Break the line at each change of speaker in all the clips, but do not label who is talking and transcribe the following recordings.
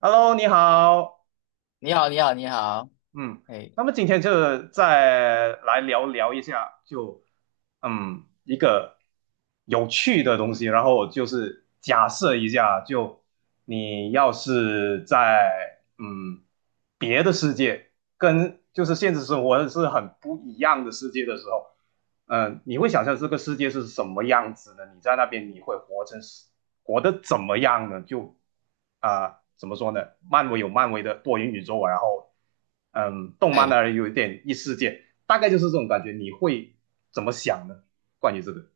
Hello，你好，
你好，你好，你好，
嗯，
哎
那么今天就再来聊聊一下，就一个有趣的东西，然后就是假设一下，就你要是在别的世界，跟就是现实生活是很不一样的世界的时候，你会想象这个世界是什么样子呢？你在那边你会活得怎么样呢？就怎么说呢？漫威有漫威的多元宇宙，然后动漫
哎，
呢有一点异世界，大概就是这种感觉。你会怎么想呢？关于这个，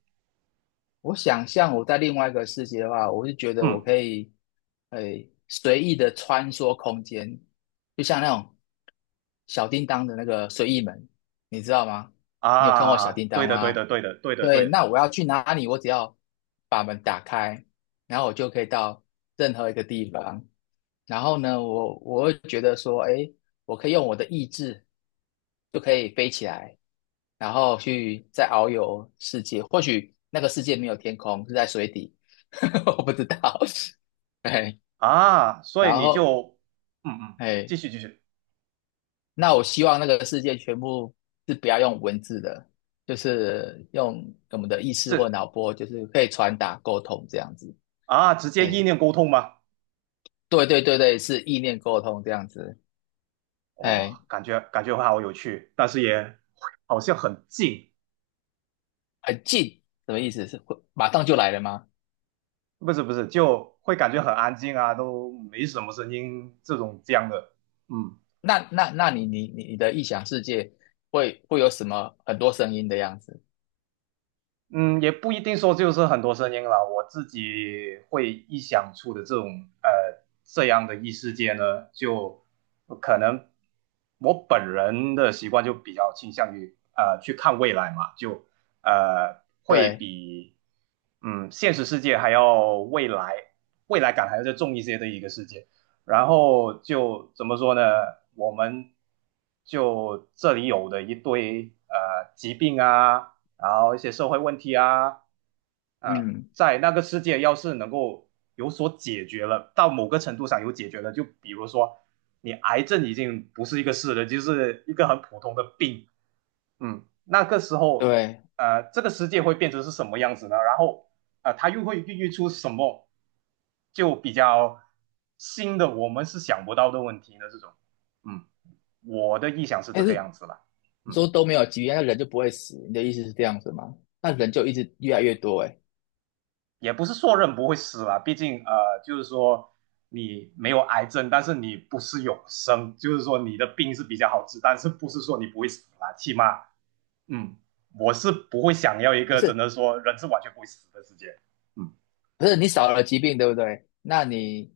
我想象我在另外一个世界的话，我就觉得我
嗯
可以，哎，随意的穿梭空间，就像那种小叮当的那个随意门，你知道吗？你有看过小
啊，
叮
对
当
的，对
吗？
的，对的，对的，对
对，
的
那我要去哪里？我只要把门打开，然后我就可以到任何一个地方。然后呢，我会觉得说，诶，我可以用我的意志就可以飞起来，然后去再遨游世界。或许那个世界没有天空，是在水底，我不知道。哎，
啊，所
然
以你
后
就嗯嗯，
哎。
继续继续，
那我希望那个世界全部是不要用文字的，就是用我们的意识
这
或脑波，就是可以传达沟通这样子。
啊，直接意
哎，
念沟通吗？
对对对对，是意念沟通这样子。
哇，
哎，
感觉会好有趣，但是也好像很近。
很近，什么意思？是会马上就来了吗？
不是不是，就会感觉很安静啊，都没什么声音这种这样的，嗯。
那你的臆想世界会有什么很多声音的样子？
嗯，也不一定说就是很多声音了。我自己会臆想出的这种这样的异世界呢，就可能我本人的习惯就比较倾向于去看未来嘛，就会
对，
比现实世界还要未来未来感还要再重一些的一个世界。然后就怎么说呢？我们就这里有的一堆疾病啊。然后一些社会问题啊，啊，
嗯，
在那个世界要是能够有所解决了，到某个程度上有解决了，就比如说你癌症已经不是一个事了，就是一个很普通的病，那个时候，
对。
这个世界会变成是什么样子呢？然后，啊，它又会孕育出什么，就比较新的我们是想不到的问题呢？这种，嗯，我的臆想是这
但
个
是
样子了，
你
嗯。
说都没有疾病，那人就不会死，你的意思是这样子吗？那人就一直越来越多哎、欸，哎，
也不是说人不会死啦，毕竟，就是说你没有癌症，但是你不是永生，就是说你的病是比较好治，但是不是说你不会死啦，起码嗯，我是不会想要一
可
个真
是
的说人是完全不会死的世界，嗯
不是你少了疾病，对不对？那你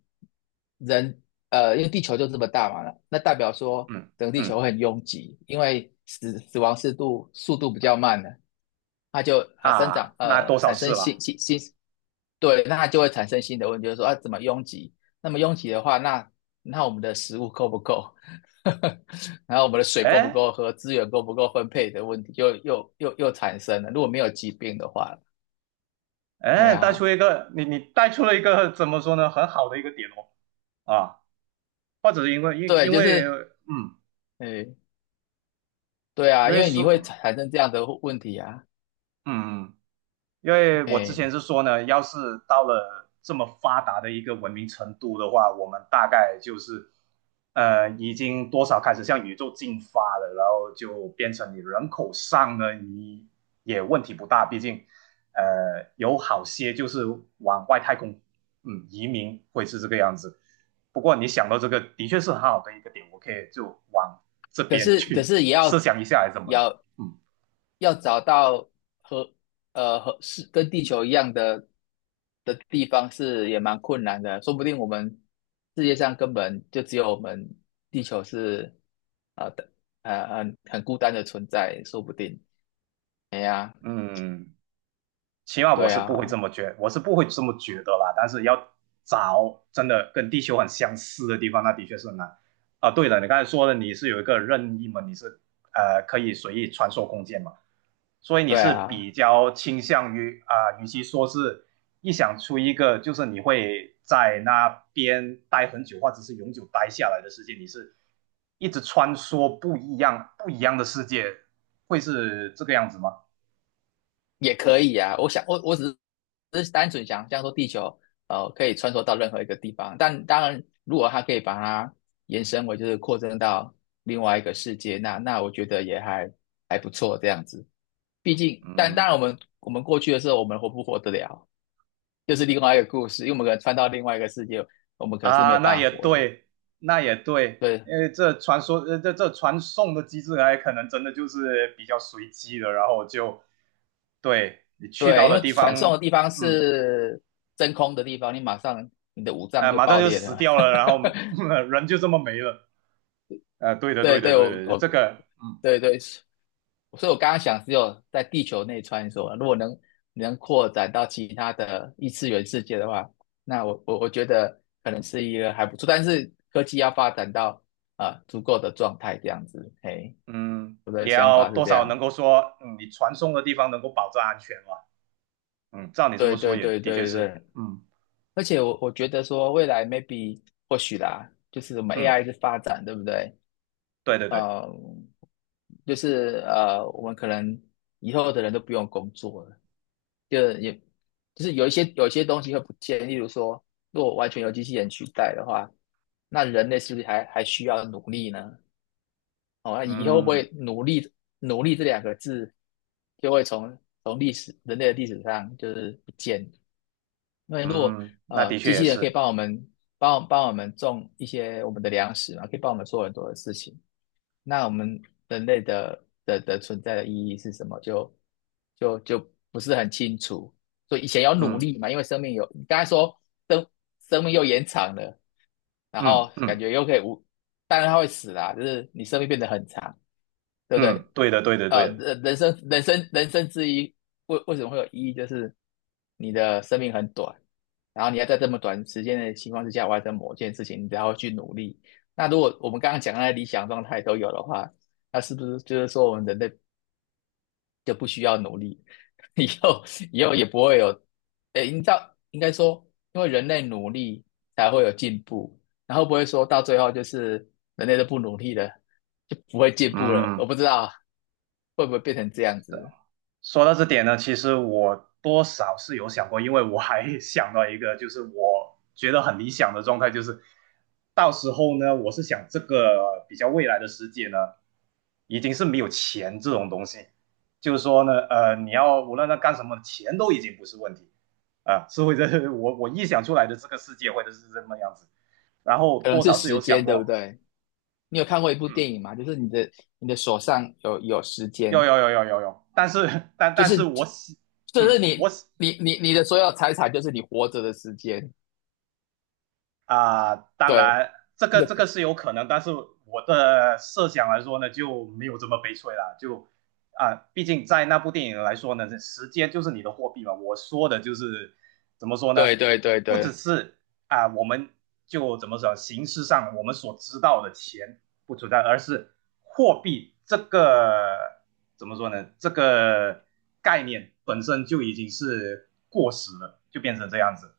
人因为地球就这么大嘛，那代表说
嗯
整个地球
嗯
会很拥挤，因为死亡速度比较慢了，它就生
啊，
长
那多少
产
事
生新
了，
新新，对，那它就会产生新的问题，就是说啊怎么拥挤？那么拥挤的话，那我们的食物够不够？然后我们的水够不
哎
够喝？资源够不够分配的问题又产生了。如果没有疾病的话，哎
哎，带出
呀，
一个你带出了一个怎么说呢，很好的一个点哦啊，或者是因为因
对，
因
就
为
是。哎，对
因
啊，因
为
为你
说
会产生这样的问题啊，
嗯。嗯因为我之前
哎，
是说呢，要是到了这么发达的一个文明程度的话，我们大概就是已经多少开始向宇宙进发了，然后就变成你人口上呢，你也问题不大，毕竟有好些就是往外太空移民会是这个样子。不过你想到这个，的确是很好的一个点，我可以就往这
可
边
是可
去
是也 要
设想一下，还是怎么的？
要
嗯
找到和和是跟地球一样的地方是也蛮困难的，说不定我们世界上根本就只有我们地球是的很孤单的存在，说不定。
嗯。起码我
对
是不会
啊，
这么觉，我是不会这么觉得啦。但是要找真的跟地球很相似的地方，那的确是很难啊。对了，你刚才说的你是有一个任意门，你是可以随意穿梭空间嘛，所以你
对
是
啊，
比较倾向于与其说是一想出一个就是你会在那边待很久或者是永久待下来的世界，你是一直穿梭不一样不一样的世界，会是这个样子吗？
也可以啊。我想，我只是单纯想象说地球可以穿梭到任何一个地方，但当然，如果它可以把它延伸为就是扩增到另外一个世界，那我觉得也还不错这样子。毕竟，但当
嗯。
然我们过去的时候，我们活不活得了，就是另外一个故事，因为我们可能穿到另外一个世界，我们可能是没
啊，
有
那
办法
也
活的。
对，那也对，
对
因为这传说，呃，这这传送的机制还可能真的就是比较随机的，然后就对你去到
对，因
的
为
地
传送的
方，
地方
嗯，
是真空的地方，你马上你的五脏就
马上
爆
就
裂
死
了。
掉了，然后、人就这么没了，对的，
对
对的，
对，
对的，这个，嗯
对对，所以我刚刚想只有在地球内穿梭，如果能扩展到其他的异次元世界的话，那我觉得可能是一个还不错，但是科技要发展到足够的状态这样子，嘿，
嗯，
我的
也
想
要
法是
多
这
少
样。
能够说，你传送的地方能够保证安全嘛，嗯，照你这么
对
说
对
也
对
的确
对
是，
对，
嗯
而且我觉得说未来 maybe 或许啦，就是我们
嗯，
AI 是发展，对不对？
对对对，
呃，就是我们可能以后的人都不用工作了。就是也就是有一些东西会不见，例如说，如果完全由机器人取代的话，那人类是不是还需要努力呢？哦，那以后会
嗯
不会努力，努力这两个字就会从历史，人类的历史上就是不见？因为如果
嗯，那的确
机
也
器人可以
是，
帮帮我们种一些我们的粮食嘛，可以帮我们做很多的事情，那我们人类的存在的意义是什么？就不是很清楚。所以以前要努
嗯
力嘛，因为生命有，你刚才说生生命又延长了，然
嗯
后感
嗯。
觉又可以无，当然它会死啦，就是你生命变得很长，对不对？
嗯，对的，对的，对的，
人生之一，为什么会有意义？就是你的生命很短，然后你要在这么短时间的情况之下完成某件事情，你才会去努力。那如果我们刚刚讲的那理想状态都有的话，那是不是就是说我们人类就不需要努力，以后也不会有，诶，你知道应该说，因为人类努力才会有进步，然后不会说到最后就是人类都不努力了，就不会进步了。我
嗯，
不知道会不会变成这样
对。
子，
说到这点呢，其实我多少是有想过，因为我还 想到一个，就是我觉得很理想的状态，就是到时候呢，我是想这个比较未来的世界呢，已经是没有钱这种东西，就是说呢，你要无论他干什么，钱都已经不是问题啊，是会我臆想出来的这个世界会是这么样子，然后
可能
多
是
少是
时
有想
间，对不
过。
对？你有看过一部
嗯。
电影吗？就是你的手上有时
有
间，
有有有有有，但是但
就
但是
是
我喜，嗯，我喜
你的所有财产就是你活着的时间，
啊、呃当
对，
然这个
你有
这个是有可能，但是我的设想来说呢，就没有这么悲催了。就毕竟在那部电影来说呢，这时间就是你的货币嘛。我说的就是怎么说呢？
对对对
不只
对，
是我们就怎么说，形式上我们所知道的钱不存在，而是货币这个怎么说呢？这个概念本身就已经是过时了，就变成这样子。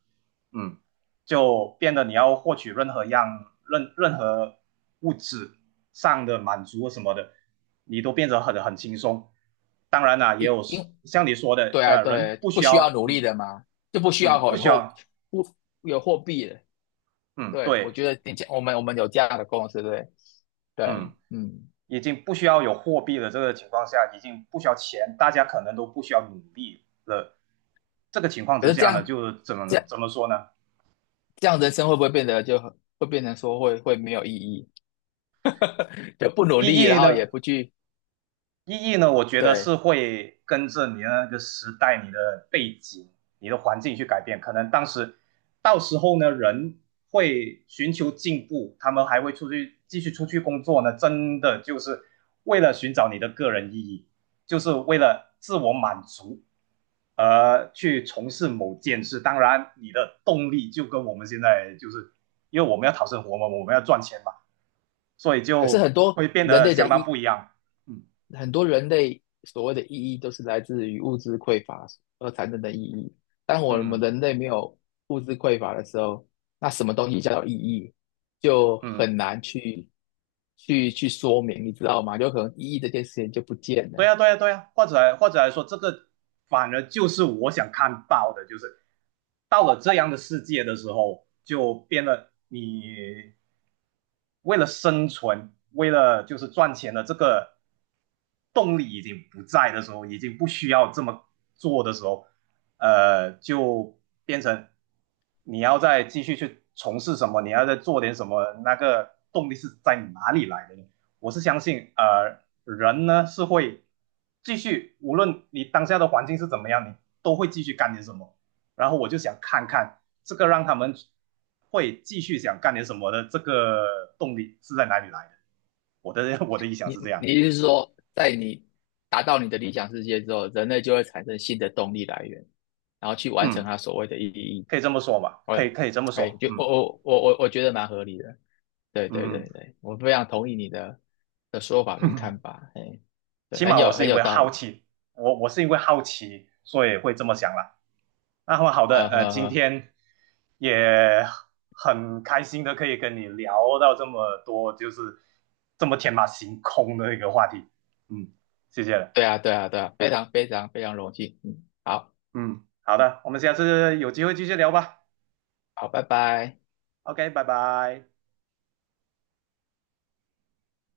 嗯，就变得你要获取任何物质上的满足什么的，你都变得很轻松。当然啦、也
因
有
因
像你说的，
对啊，
人
对，
不
不
需
需要
要，
努力
嗯
的嘛，就不需要
嗯，不
有
需
货
要，
不有货币了。
嗯，
对，我
对，
觉得你讲我们有这样的公司，对
嗯，
对，嗯。
已经不需要有货币的这个情况下，已经不需要钱，大家可能都不需要努力了。这个情况
可
之
是
下呢，就怎么
这样
怎么说呢？
这样人生会不会变得就很会变成说会没有意义，就不努力，
意义
然后也
呢？
不去，
意义呢，我觉得
对。
是会跟着你的那个时代、你的背景、你的环境去改变。可能当时到时候呢，人会寻求进步，他们还会出去继续出去工作呢，真的就是为了寻找你的个人意义，就是为了自我满足。而去从事某件事，当然你的动力就跟我们现在就是，因为我们要讨生活嘛，我们要赚钱嘛，所以
可是
就会变得相当不一样。嗯，
很多人类所谓的意义都是来自于物质匮乏而产生的意义。当我们
嗯
人类没有物质匮乏的时候，那什么东西叫做意义，就
嗯，
很难去说明，你知道吗？有可能意义这件事情就不见了。
对呀对呀对呀，或者来说，这个反而就是我想看到的，就是到了这样的世界的时候，就变得你为了生存，为了就是赚钱的这个动力已经不在的时候，已经不需要这么做的时候，就变成你要再继续去从事什么，你要再做点什么，那个动力是在哪里来的呢？我是相信，人呢是会继续，无论你当下的环境是怎么样，你都会继续干点什么。然后我就想看看这个让他们会继续想干点什么的这个动力是在哪里来的。我的 我的意想是这
你
样，
意思是说，在你达到你的理想世界之后，人类就会产生新的动力来源，然后去完成
嗯，
它所谓的意义？
可以这么说吧，可以
哎
可以这么
哎，
说，
就
嗯
我觉得蛮合理的，对对
嗯
对对，我非常同意你的说法跟看
嗯。
法，哎，对，
起码我是
很
因
有
为
道
好
理，
奇，我是因为好奇，所以会这么想了。那么好的，
呵
今
呵，
天也很开心的可以跟你聊到这么多，就是这么天马行空的一个话题。嗯，谢谢了。
对啊对啊对啊，非常非常非常荣幸，嗯，好
嗯，好的，我们下次有机会继续聊吧。
好，拜拜。
OK，拜拜。